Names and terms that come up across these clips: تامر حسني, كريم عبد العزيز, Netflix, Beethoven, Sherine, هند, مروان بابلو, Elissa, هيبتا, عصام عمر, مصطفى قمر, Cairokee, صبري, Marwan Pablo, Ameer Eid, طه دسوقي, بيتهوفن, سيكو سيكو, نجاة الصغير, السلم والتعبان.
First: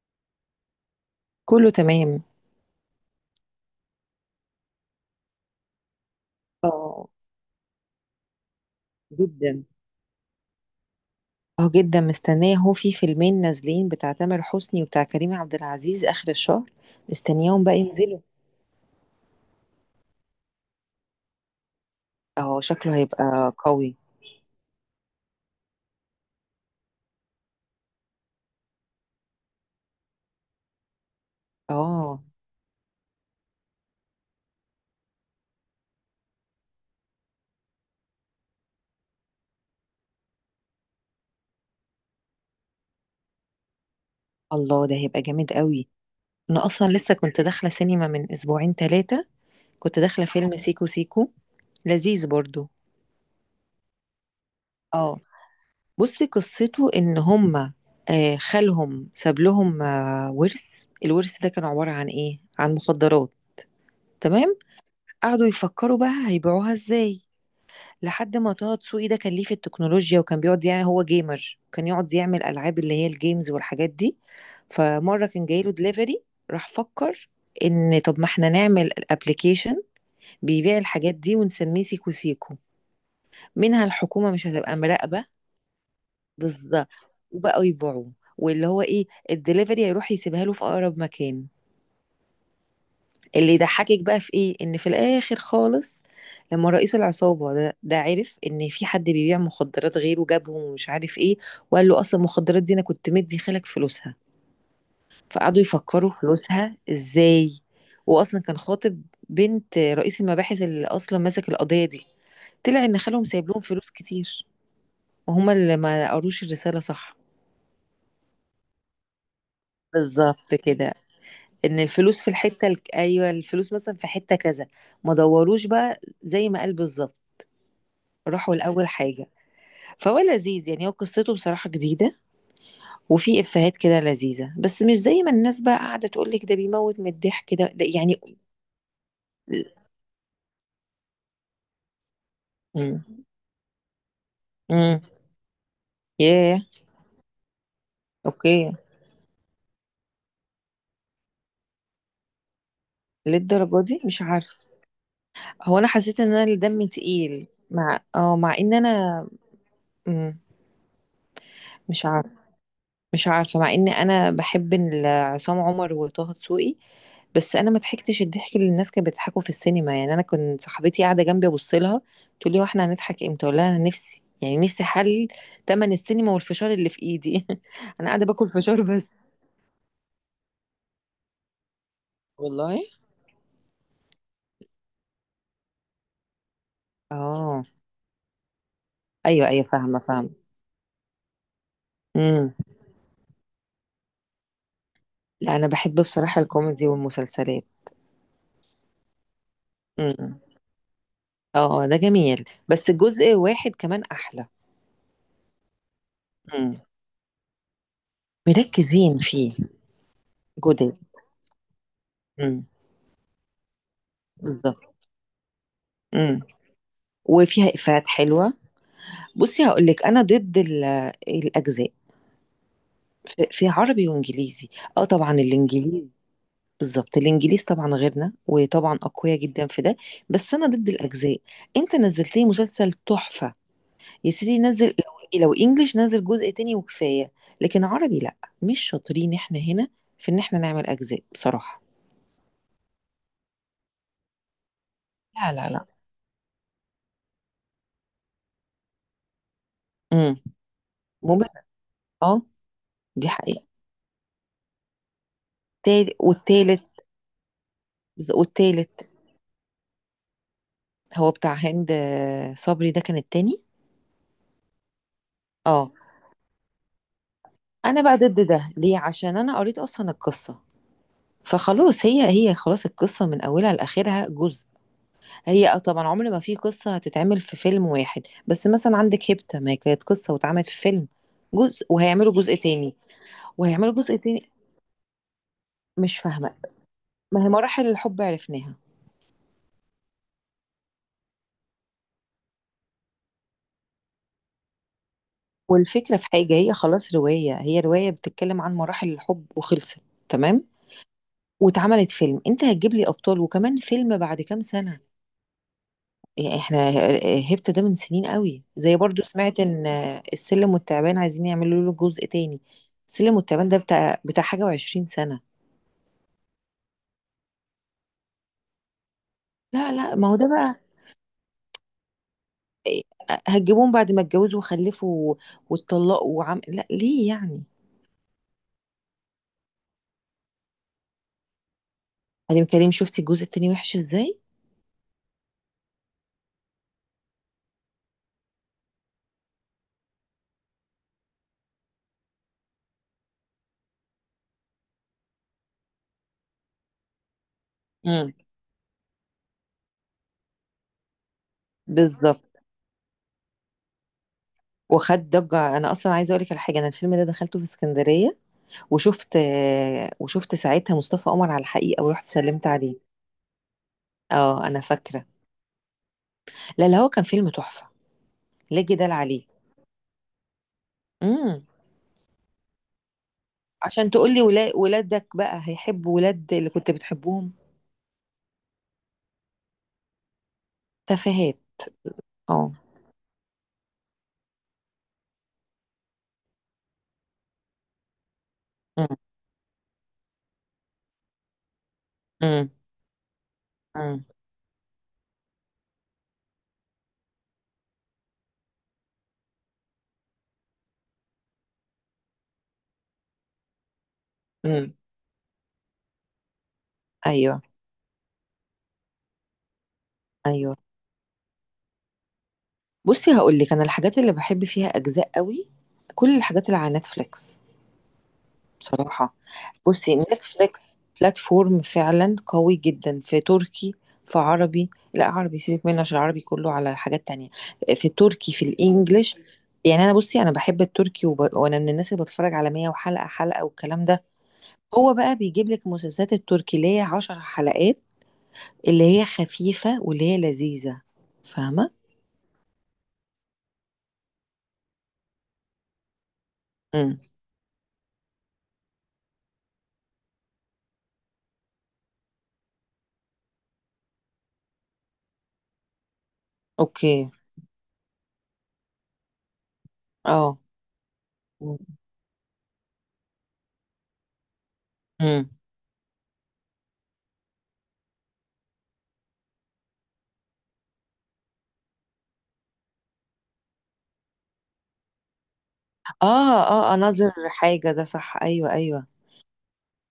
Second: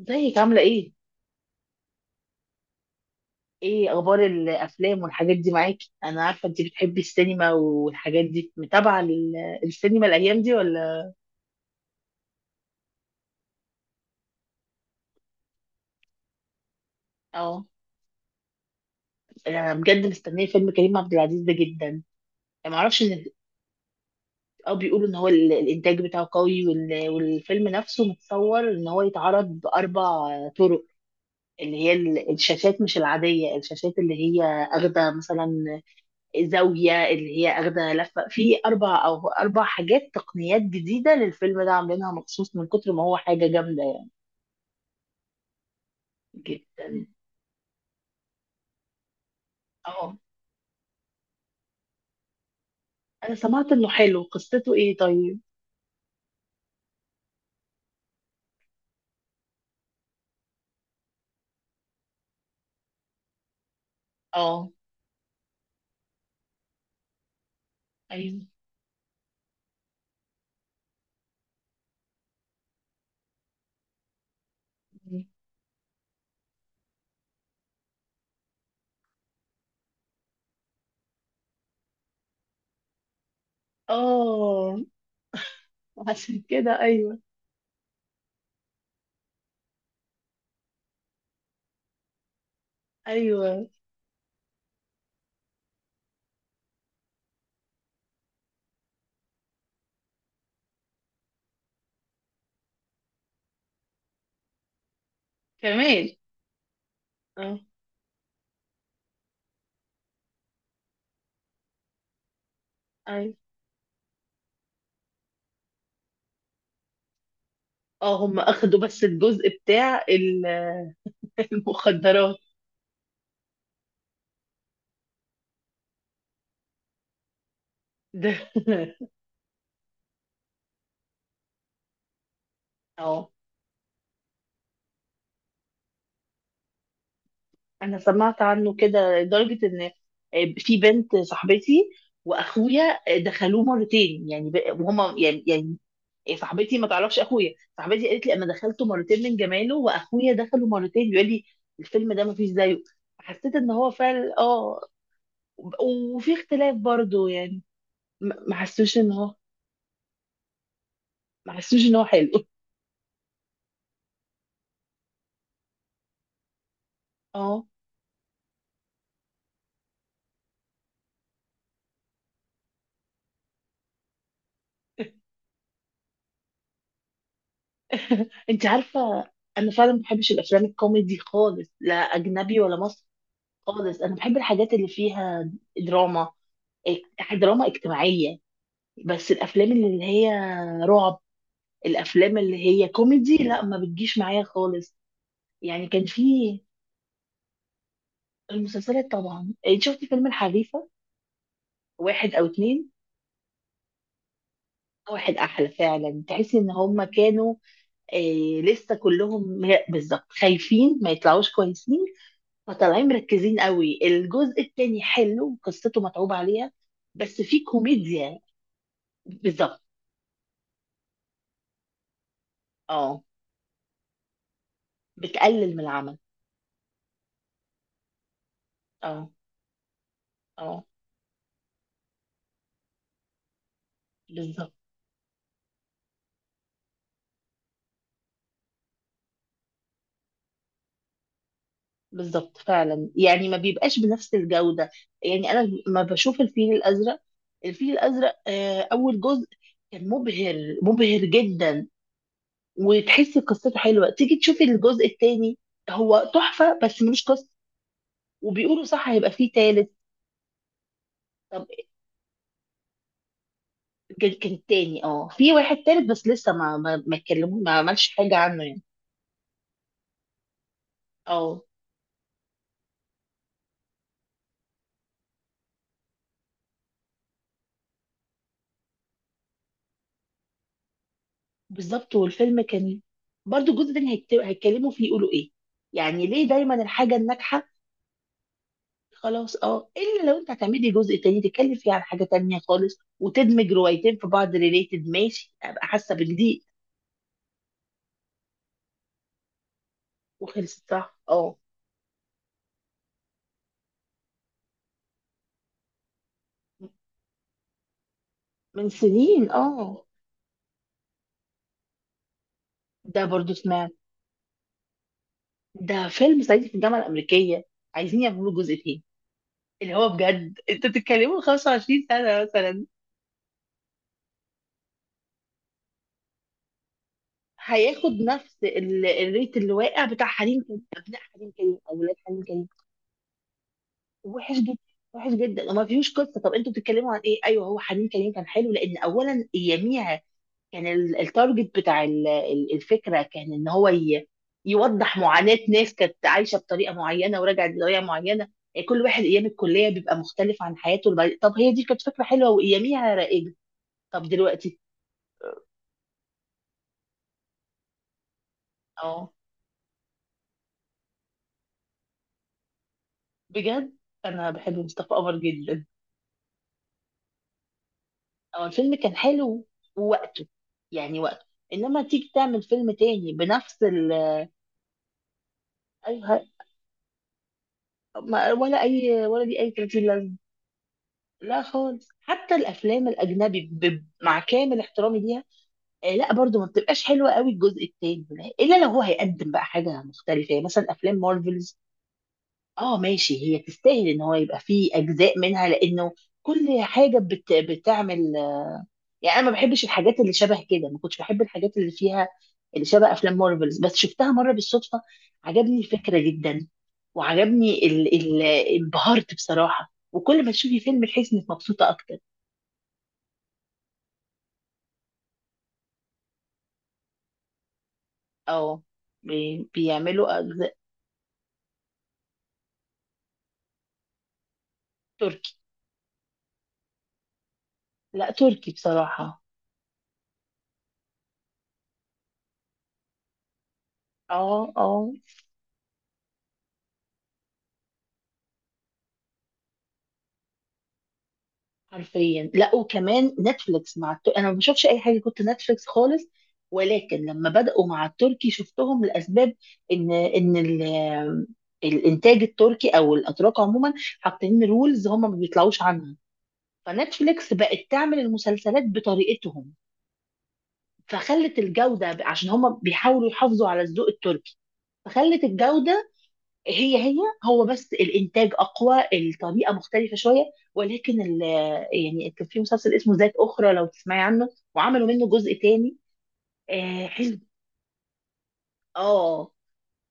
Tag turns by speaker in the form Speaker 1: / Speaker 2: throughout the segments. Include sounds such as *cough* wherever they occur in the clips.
Speaker 1: ازيك عاملة ايه؟
Speaker 2: كله تمام.
Speaker 1: ايه اخبار الافلام والحاجات دي معاكي؟ انا عارفة انت بتحبي
Speaker 2: اه
Speaker 1: السينما والحاجات دي متابعة
Speaker 2: جدا.
Speaker 1: السينما الايام دي ولا؟
Speaker 2: اه جدا، مستنية. هو في فيلمين نازلين بتاع تامر حسني وبتاع كريم عبد العزيز آخر الشهر. مستنياهم
Speaker 1: اه.
Speaker 2: بقى ينزلوا.
Speaker 1: انا بجد مستنية فيلم كريم عبد العزيز ده جدا.
Speaker 2: اه
Speaker 1: ما
Speaker 2: شكله
Speaker 1: اعرفش ان
Speaker 2: هيبقى قوي.
Speaker 1: اه، بيقولوا ان هو الانتاج بتاعه قوي والفيلم نفسه متصور ان هو يتعرض باربع طرق، اللي هي
Speaker 2: اه
Speaker 1: الشاشات مش العادية، الشاشات اللي هي اخدة مثلا، زاوية اللي هي أخدة لفة في أربع حاجات تقنيات جديدة للفيلم ده، عاملينها مخصوص من كتر ما هو حاجة جامدة يعني.
Speaker 2: الله، ده هيبقى جامد قوي. انا اصلا
Speaker 1: جدا.
Speaker 2: لسه كنت داخلة سينما من اسبوعين ثلاثة. كنت
Speaker 1: اه،
Speaker 2: داخلة فيلم سيكو سيكو، لذيذ برضو.
Speaker 1: أنا سمعت إنه حلو. قصته إيه
Speaker 2: اه،
Speaker 1: طيب؟
Speaker 2: بصي قصته ان هما، آه، خالهم ساب لهم، آه، ورث. الورث ده كان عبارة عن ايه؟ عن مخدرات. تمام.
Speaker 1: اه.
Speaker 2: قعدوا يفكروا بقى هيبيعوها ازاي. لحد
Speaker 1: أيوه.
Speaker 2: ما طه دسوقي ده كان ليه في التكنولوجيا، وكان بيقعد، يعني هو جيمر، كان يقعد يعمل العاب اللي هي الجيمز والحاجات دي. فمره كان جايله دليفري، راح فكر ان طب ما احنا نعمل ابلكيشن بيبيع الحاجات دي ونسميه سيكو سيكو. منها الحكومه مش هتبقى
Speaker 1: اه.
Speaker 2: مراقبه.
Speaker 1: عشان كده
Speaker 2: بالظبط.
Speaker 1: أيوه.
Speaker 2: وبقوا يبيعوه، واللي هو ايه، الدليفري هيروح يسيبها له في اقرب مكان. اللي
Speaker 1: أيوه.
Speaker 2: يضحكك بقى في ايه، ان في الاخر خالص، لما رئيس العصابة ده عرف ان في حد بيبيع مخدرات غيره، جابهم ومش عارف ايه. وقال له اصلا المخدرات دي انا كنت مدي خالك فلوسها. فقعدوا
Speaker 1: كمان
Speaker 2: يفكروا فلوسها ازاي.
Speaker 1: اه.
Speaker 2: واصلا كان خاطب بنت رئيس المباحث اللي اصلا ماسك القضية دي. طلع ان خالهم
Speaker 1: أيوه.
Speaker 2: سايب لهم فلوس كتير، وهما اللي ما قروش الرسالة صح.
Speaker 1: اه. هم أخدوا بس الجزء بتاع
Speaker 2: بالظبط كده،
Speaker 1: *laughs*
Speaker 2: ان الفلوس في
Speaker 1: المخدرات
Speaker 2: ايوه، الفلوس مثلا في حتة كذا. ما دوروش بقى زي ما قال بالظبط.
Speaker 1: ده.
Speaker 2: راحوا لأول
Speaker 1: *laughs*
Speaker 2: حاجة. فهو لذيذ يعني، هو قصته بصراحة جديدة،
Speaker 1: اه،
Speaker 2: وفي إفيهات كده لذيذة. بس مش زي ما الناس بقى قاعدة تقولك ده بيموت من الضحك، ده
Speaker 1: انا
Speaker 2: يعني.
Speaker 1: سمعت عنه كده لدرجه ان في بنت صاحبتي واخويا
Speaker 2: امم
Speaker 1: دخلوه مرتين يعني
Speaker 2: امم
Speaker 1: وهما يعني
Speaker 2: ياه.
Speaker 1: صاحبتي ما تعرفش اخويا، صاحبتي قالت لي انا
Speaker 2: اوكي،
Speaker 1: دخلته مرتين من جماله واخويا دخله مرتين بيقول لي الفيلم ده ما فيش زيه. حسيت ان
Speaker 2: للدرجة
Speaker 1: هو
Speaker 2: دي مش
Speaker 1: فعلا
Speaker 2: عارفة.
Speaker 1: اه،
Speaker 2: هو أنا حسيت إن
Speaker 1: وفي
Speaker 2: أنا اللي
Speaker 1: اختلاف
Speaker 2: دمي
Speaker 1: برضو
Speaker 2: تقيل،
Speaker 1: يعني.
Speaker 2: مع
Speaker 1: ما ما
Speaker 2: مع إن
Speaker 1: حسوش ان
Speaker 2: أنا.
Speaker 1: هو،
Speaker 2: مم.
Speaker 1: ما حسوش ان هو
Speaker 2: مش
Speaker 1: حلو.
Speaker 2: عارفة، مش عارفة. مع ان انا بحب عصام عمر وطه دسوقي.
Speaker 1: *laughs*
Speaker 2: بس
Speaker 1: اه.
Speaker 2: انا ما ضحكتش الضحك اللي الناس كانت بتضحكه في السينما. يعني انا كنت صاحبتي قاعدة جنبي ابص لها، تقول لي هو احنا هنضحك امتى؟ اقول لها انا نفسي، يعني نفسي حل تمن السينما والفشار اللي في ايدي *laughs* انا قاعدة باكل
Speaker 1: انت
Speaker 2: فشار بس.
Speaker 1: عارفه، انا فعلا ما بحبش الافلام الكوميدي خالص، لا اجنبي ولا
Speaker 2: والله.
Speaker 1: مصري خالص. انا بحب الحاجات اللي فيها دراما،
Speaker 2: اه.
Speaker 1: دراما اجتماعيه. بس
Speaker 2: ايوه ايوه،
Speaker 1: الافلام
Speaker 2: فاهمة
Speaker 1: اللي هي
Speaker 2: فاهمة.
Speaker 1: رعب، الافلام
Speaker 2: امم
Speaker 1: اللي هي كوميدي لا، ما بتجيش معايا خالص.
Speaker 2: لا انا
Speaker 1: يعني
Speaker 2: بحب
Speaker 1: كان
Speaker 2: بصراحة
Speaker 1: في
Speaker 2: الكوميدي والمسلسلات.
Speaker 1: المسلسلات طبعا. شفت فيلم
Speaker 2: امم
Speaker 1: الحريفه؟
Speaker 2: اه ده
Speaker 1: واحد
Speaker 2: جميل،
Speaker 1: او اتنين؟
Speaker 2: بس جزء واحد كمان احلى.
Speaker 1: واحد احلى فعلا. تحس ان
Speaker 2: امم
Speaker 1: هم كانوا لسه
Speaker 2: مركزين فيه.
Speaker 1: كلهم، لا بالظبط،
Speaker 2: جدد.
Speaker 1: خايفين ما يطلعوش كويسين،
Speaker 2: امم
Speaker 1: فطالعين مركزين قوي. الجزء
Speaker 2: بالظبط.
Speaker 1: التاني حلو، قصته متعوب
Speaker 2: امم
Speaker 1: عليها، بس في
Speaker 2: وفيها إفيهات
Speaker 1: كوميديا.
Speaker 2: حلوة. بصي
Speaker 1: بالظبط.
Speaker 2: هقول لك، أنا ضد الأجزاء،
Speaker 1: اه،
Speaker 2: في عربي وإنجليزي. أه طبعا
Speaker 1: بتقلل من
Speaker 2: الإنجليزي.
Speaker 1: العمل.
Speaker 2: بالظبط، الإنجليز طبعا غيرنا وطبعا
Speaker 1: اه
Speaker 2: أقوياء جدا في ده. بس أنا
Speaker 1: اه،
Speaker 2: ضد الأجزاء. أنت نزلت لي مسلسل تحفة يا سيدي،
Speaker 1: بالظبط.
Speaker 2: نزل لو، إيه، لو إنجليش، نزل جزء تاني وكفاية. لكن عربي لأ، مش شاطرين إحنا هنا في إن إحنا نعمل أجزاء بصراحة.
Speaker 1: بالظبط فعلا، يعني ما بيبقاش بنفس الجودة. يعني
Speaker 2: لا لا
Speaker 1: انا
Speaker 2: لا.
Speaker 1: ما بشوف الفيل الازرق، الفيل الازرق اول جزء كان
Speaker 2: امم
Speaker 1: مبهر، مبهر
Speaker 2: ممل.
Speaker 1: جدا،
Speaker 2: أه. دي
Speaker 1: وتحس
Speaker 2: حقيقة.
Speaker 1: قصته حلوة. تيجي تشوفي الجزء الثاني، هو تحفة
Speaker 2: والتالت.
Speaker 1: بس ملوش قصة. وبيقولوا
Speaker 2: والتالت.
Speaker 1: صح هيبقى فيه تالت؟
Speaker 2: هو بتاع
Speaker 1: طب،
Speaker 2: هند، آه، صبري، ده كان التاني.
Speaker 1: كان التاني اه، في واحد
Speaker 2: اه
Speaker 1: تالت بس لسه ما اتكلموا، ما
Speaker 2: انا
Speaker 1: عملش
Speaker 2: بقى
Speaker 1: حاجة
Speaker 2: ضد
Speaker 1: عنه
Speaker 2: ده
Speaker 1: يعني.
Speaker 2: ليه، عشان انا قريت اصلا القصه.
Speaker 1: اه.
Speaker 2: فخلاص هي خلاص، القصه من اولها لاخرها جزء. هي، اه طبعا، عمر ما في قصه هتتعمل في فيلم واحد. بس مثلا عندك هيبتا، ما هي كانت قصه واتعملت في فيلم جزء،
Speaker 1: بالظبط.
Speaker 2: وهيعملوا جزء
Speaker 1: والفيلم
Speaker 2: تاني
Speaker 1: كان برضو الجزء
Speaker 2: وهيعملوا
Speaker 1: التاني
Speaker 2: جزء تاني
Speaker 1: هيتكلموا فيه يقولوا ايه؟
Speaker 2: مش
Speaker 1: يعني ليه
Speaker 2: فاهمه.
Speaker 1: دايما الحاجة
Speaker 2: ما هي
Speaker 1: الناجحة؟
Speaker 2: مراحل الحب عرفناها.
Speaker 1: خلاص اه، الا لو انت هتعملي جزء تاني تتكلم فيه عن حاجة تانية خالص، وتدمج روايتين في بعض ريليتد، ماشي ابقى حاسة
Speaker 2: والفكره في حاجه،
Speaker 1: بجديد.
Speaker 2: هي خلاص، روايه، هي روايه بتتكلم عن مراحل الحب وخلصت. تمام.
Speaker 1: وخلصت صح اه.
Speaker 2: واتعملت فيلم، انت هتجيب لي ابطال وكمان فيلم بعد كام سنه؟ يعني احنا، آه، هبت ده من سنين قوي.
Speaker 1: من
Speaker 2: زي برضو
Speaker 1: سنين
Speaker 2: سمعت ان
Speaker 1: اه.
Speaker 2: السلم والتعبان عايزين يعملوا له جزء تاني.
Speaker 1: ده
Speaker 2: السلم
Speaker 1: برضو
Speaker 2: والتعبان ده
Speaker 1: سمعت.
Speaker 2: بتاع حاجة و20 سنة.
Speaker 1: ده فيلم صعيدي في الجامعة الأمريكية، عايزين يعملوا جزء تاني.
Speaker 2: لا
Speaker 1: اللي هو
Speaker 2: لا، ما هو ده
Speaker 1: بجد
Speaker 2: بقى
Speaker 1: انتوا بتتكلموا 25 سنة مثلا؟
Speaker 2: إيه، هتجيبوهم بعد ما اتجوزوا وخلفوا واتطلقوا وعم لا، ليه يعني.
Speaker 1: هياخد نفس الريت اللي واقع بتاع حريم كريم، ابناء حريم كريم، اولاد حريم
Speaker 2: أنا
Speaker 1: كريم.
Speaker 2: كريم شفتي الجزء التاني وحش ازاي.
Speaker 1: وحش جدا. وحش جدا وما فيهوش قصه. طب انتوا بتتكلموا عن ايه؟ ايوه، هو حريم كريم كان حلو لان اولا يميع، كان التارجت بتاع الفكره كان ان هو يوضح معاناه ناس كانت عايشه بطريقه معينه ورجعت بطريقه
Speaker 2: امم
Speaker 1: معينه. كل واحد ايام الكليه بيبقى مختلف عن حياته طب هي دي كانت فكره حلوه
Speaker 2: بالظبط.
Speaker 1: واياميها رائجه. طب دلوقتي؟
Speaker 2: وخد ضجة. أنا أصلا عايزة أقولك على حاجة، أنا الفيلم ده دخلته في اسكندرية، وشفت،
Speaker 1: اه
Speaker 2: آه، وشفت ساعتها مصطفى قمر على الحقيقة ورحت سلمت عليه.
Speaker 1: بجد، انا
Speaker 2: اه
Speaker 1: بحب
Speaker 2: أنا
Speaker 1: مصطفى
Speaker 2: فاكرة.
Speaker 1: قمر جدا.
Speaker 2: لا لا، هو كان فيلم تحفة،
Speaker 1: هو
Speaker 2: لا
Speaker 1: الفيلم
Speaker 2: جدال
Speaker 1: كان
Speaker 2: عليه.
Speaker 1: حلو ووقته، يعني وقته.
Speaker 2: امم
Speaker 1: انما تيجي تعمل فيلم تاني بنفس
Speaker 2: عشان
Speaker 1: ال،
Speaker 2: تقول لي ولادك بقى هيحبوا
Speaker 1: أي ه-
Speaker 2: ولاد اللي كنت بتحبهم.
Speaker 1: ما- ولا اي ولا دي اي 30 لازمه.
Speaker 2: تفاهات.
Speaker 1: لا خالص، حتى
Speaker 2: اه.
Speaker 1: الافلام الاجنبي مع كامل احترامي ليها لا، برضو ما بتبقاش حلوه قوي الجزء التاني، لا، الا لو هو
Speaker 2: امم
Speaker 1: هيقدم بقى حاجه مختلفه. يعني مثلا افلام مارفلز،
Speaker 2: امم
Speaker 1: اه ماشي، هي تستاهل ان
Speaker 2: امم
Speaker 1: هو يبقى فيه اجزاء منها، لانه كل حاجه بتعمل، يعني انا ما بحبش الحاجات اللي شبه كده، ما كنتش بحب الحاجات اللي فيها اللي شبه افلام مارفلز، بس شفتها مره
Speaker 2: امم
Speaker 1: بالصدفه، عجبني الفكره جدا،
Speaker 2: ايوه
Speaker 1: وعجبني انبهرت بصراحه. وكل ما
Speaker 2: ايوه.
Speaker 1: تشوفي فيلم تحسي انك مبسوطه اكتر.
Speaker 2: بصي هقول لك، انا الحاجات اللي بحب فيها اجزاء قوي، كل الحاجات اللي على نتفليكس
Speaker 1: اه،
Speaker 2: بصراحة. بُصّي
Speaker 1: بيعملوا أجزاء.
Speaker 2: Netflix platform فعلًا قوي جدًا في تركي، في عربي لأ،
Speaker 1: تركي؟
Speaker 2: عربي سيبِك منه عشان العربي كله على حاجات تانية، في
Speaker 1: لا
Speaker 2: التركي، في
Speaker 1: تركي
Speaker 2: الEnglish.
Speaker 1: بصراحه
Speaker 2: يعني أنا بُصّي، أنا باحب التركي، وأنا من الناس اللي باتفرّج على 100 وحلقة حلقة والكلام ده.
Speaker 1: اه اه،
Speaker 2: هو بقى بيجيب لِك المسلسلات التركي اللي هي 10 حلقات، اللي هي خفيفة، واللي هي لذيذة، فاهمة؟
Speaker 1: حرفيا. لا، وكمان نتفليكس مع انا ما بشوفش اي حاجه كنت نتفليكس خالص، ولكن
Speaker 2: إمم.
Speaker 1: لما بدأوا مع التركي شفتهم لاسباب. ان الانتاج التركي او الاتراك عموما حاطين رولز هم ما بيطلعوش عنها،
Speaker 2: أوكي.
Speaker 1: فنتفليكس بقت تعمل المسلسلات بطريقتهم،
Speaker 2: آه.
Speaker 1: فخلت
Speaker 2: إمم.
Speaker 1: الجوده، عشان هم بيحاولوا يحافظوا على الذوق التركي، فخلت
Speaker 2: إمم.
Speaker 1: الجوده هي هي، هو بس الانتاج اقوى، الطريقه مختلفه شويه. ولكن يعني كان في مسلسل اسمه ذات اخرى، لو تسمعي عنه، وعملوا منه جزء تاني.
Speaker 2: آه. آه،
Speaker 1: آه
Speaker 2: ناظر
Speaker 1: حلو.
Speaker 2: حاجة ده، صح، أيوه،
Speaker 1: اه.
Speaker 2: أيوه.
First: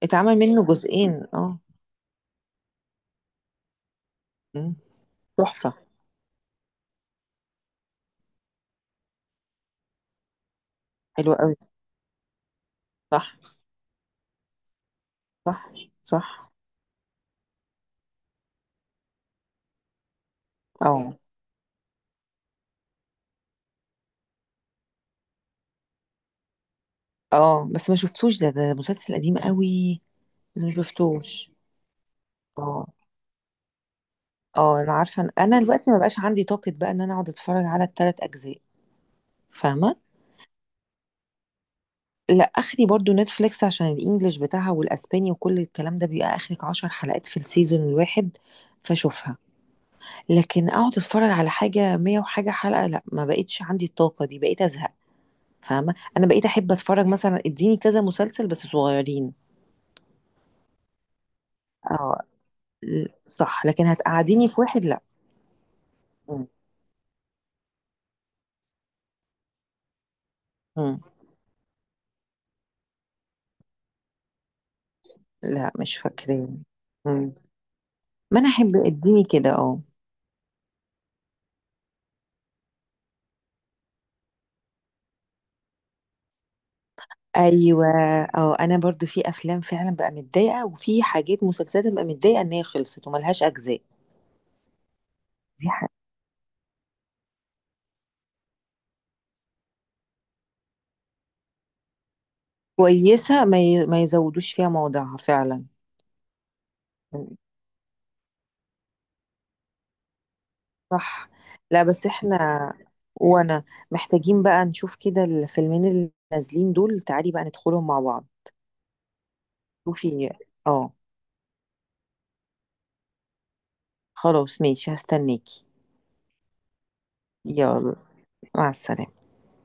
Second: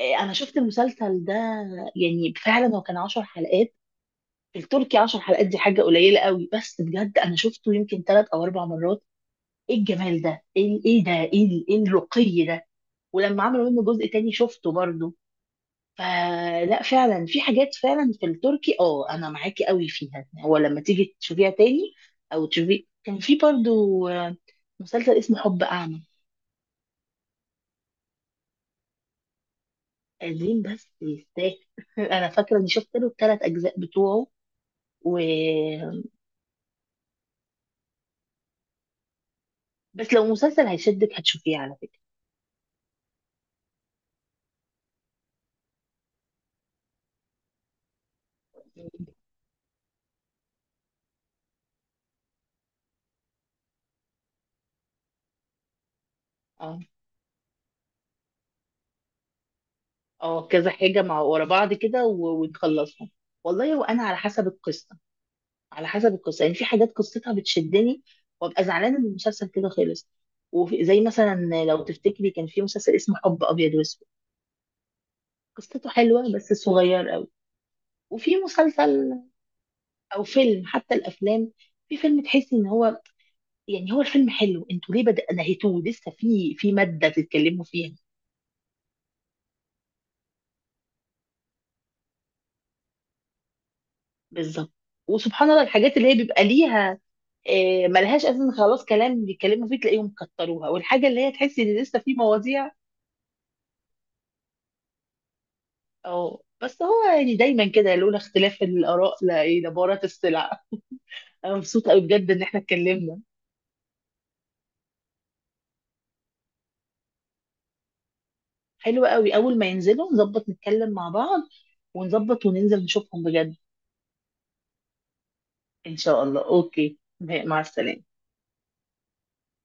Speaker 1: انا
Speaker 2: اتعمل
Speaker 1: شفت
Speaker 2: منه
Speaker 1: المسلسل
Speaker 2: جزئين،
Speaker 1: ده،
Speaker 2: اه.
Speaker 1: يعني فعلا هو كان 10 حلقات.
Speaker 2: مم.
Speaker 1: التركي 10 حلقات دي
Speaker 2: تحفة.
Speaker 1: حاجه قليله قوي، بس بجد انا شفته يمكن ثلاث او اربع مرات. ايه الجمال ده، ايه، إيه ده،
Speaker 2: حلو
Speaker 1: ايه
Speaker 2: قوي.
Speaker 1: إيه الرقي ده. ولما
Speaker 2: صح.
Speaker 1: عملوا منه جزء تاني شفته برضه،
Speaker 2: صح. صح.
Speaker 1: فلا فعلا في حاجات فعلا في التركي. اه، انا معاكي قوي فيها. هو لما تيجي
Speaker 2: اه.
Speaker 1: تشوفيها تاني او تشوفي، كان في برضو مسلسل اسمه حب اعمى،
Speaker 2: اه بس ما شفتوش ده، مسلسل قديم قوي.
Speaker 1: قديم
Speaker 2: بس ما
Speaker 1: بس
Speaker 2: شفتوش.
Speaker 1: يستاهل. *laughs* انا فاكره اني
Speaker 2: اه.
Speaker 1: شفت له الثلاث اجزاء بتوعه
Speaker 2: اه انا
Speaker 1: و،
Speaker 2: عارفة انا دلوقتي ما بقاش عندي طاقة بقى ان انا اقعد اتفرج على الـ3 اجزاء. فاهمة.
Speaker 1: بس لو مسلسل هيشدك هتشوفيه على فكره.
Speaker 2: لا اخري برضو نتفليكس عشان الانجليش بتاعها والاسباني وكل الكلام ده بيبقى اخرك 10 حلقات في السيزون الواحد، فاشوفها. لكن اقعد اتفرج على حاجة مية وحاجة حلقة لا، ما بقتش عندي الطاقة دي، بقيت ازهق. فاهمة، أنا بقيت أحب
Speaker 1: اه
Speaker 2: أتفرج مثلا اديني كذا مسلسل بس صغيرين.
Speaker 1: اه، كذا حاجه مع ورا بعض كده
Speaker 2: اه
Speaker 1: ونخلصهم.
Speaker 2: صح.
Speaker 1: والله،
Speaker 2: لكن
Speaker 1: وانا على حسب
Speaker 2: هتقعديني في واحد
Speaker 1: القصه،
Speaker 2: لا.
Speaker 1: على حسب القصه،
Speaker 2: مم.
Speaker 1: يعني في حاجات قصتها بتشدني وابقى زعلانه ان المسلسل كده خلص. وفي
Speaker 2: مم.
Speaker 1: زي مثلا، لو تفتكري كان في مسلسل اسمه حب ابيض واسود،
Speaker 2: لا
Speaker 1: قصته
Speaker 2: مش
Speaker 1: حلوه
Speaker 2: فاكراه.
Speaker 1: بس صغير قوي.
Speaker 2: مم.
Speaker 1: وفي
Speaker 2: ما أنا أحب
Speaker 1: مسلسل
Speaker 2: اديني كده. اه.
Speaker 1: او فيلم، حتى الافلام، في فيلم تحسي ان هو يعني، هو الفيلم حلو، انتوا ليه بدأ نهيتوه؟ لسه في ماده تتكلموا
Speaker 2: ايوه.
Speaker 1: فيها.
Speaker 2: اه انا برضو في افلام فعلا بقى متضايقه، وفي حاجات مسلسلات بقى متضايقه ان هي خلصت وملهاش اجزاء.
Speaker 1: بالظبط. وسبحان الله
Speaker 2: دي حاجه
Speaker 1: الحاجات اللي هي بيبقى ليها ملهاش اساس خلاص كلام بيتكلموا فيه تلاقيهم كتروها، والحاجه اللي هي تحسي ان لسه في مواضيع،
Speaker 2: كويسه، ما يزودوش فيها موضوعها فعلا.
Speaker 1: اه. بس هو يعني دايما كده، لولا اختلاف الآراء لا ايه لبارت السلع.
Speaker 2: صح.
Speaker 1: انا
Speaker 2: لا
Speaker 1: مبسوطة قوي
Speaker 2: بس
Speaker 1: بجد
Speaker 2: احنا،
Speaker 1: ان احنا اتكلمنا.
Speaker 2: وانا، محتاجين بقى نشوف كده الفيلمين اللي نازلين دول. تعالي بقى ندخلهم مع بعض.
Speaker 1: حلو قوي، اول ما ينزلوا
Speaker 2: شوفي.
Speaker 1: نظبط نتكلم
Speaker 2: اه.
Speaker 1: مع بعض ونظبط وننزل نشوفهم بجد.
Speaker 2: خلاص ماشي، هستناكي.
Speaker 1: ان شاء الله، اوكي، مع
Speaker 2: يلا.
Speaker 1: السلامة.
Speaker 2: مع السلامة.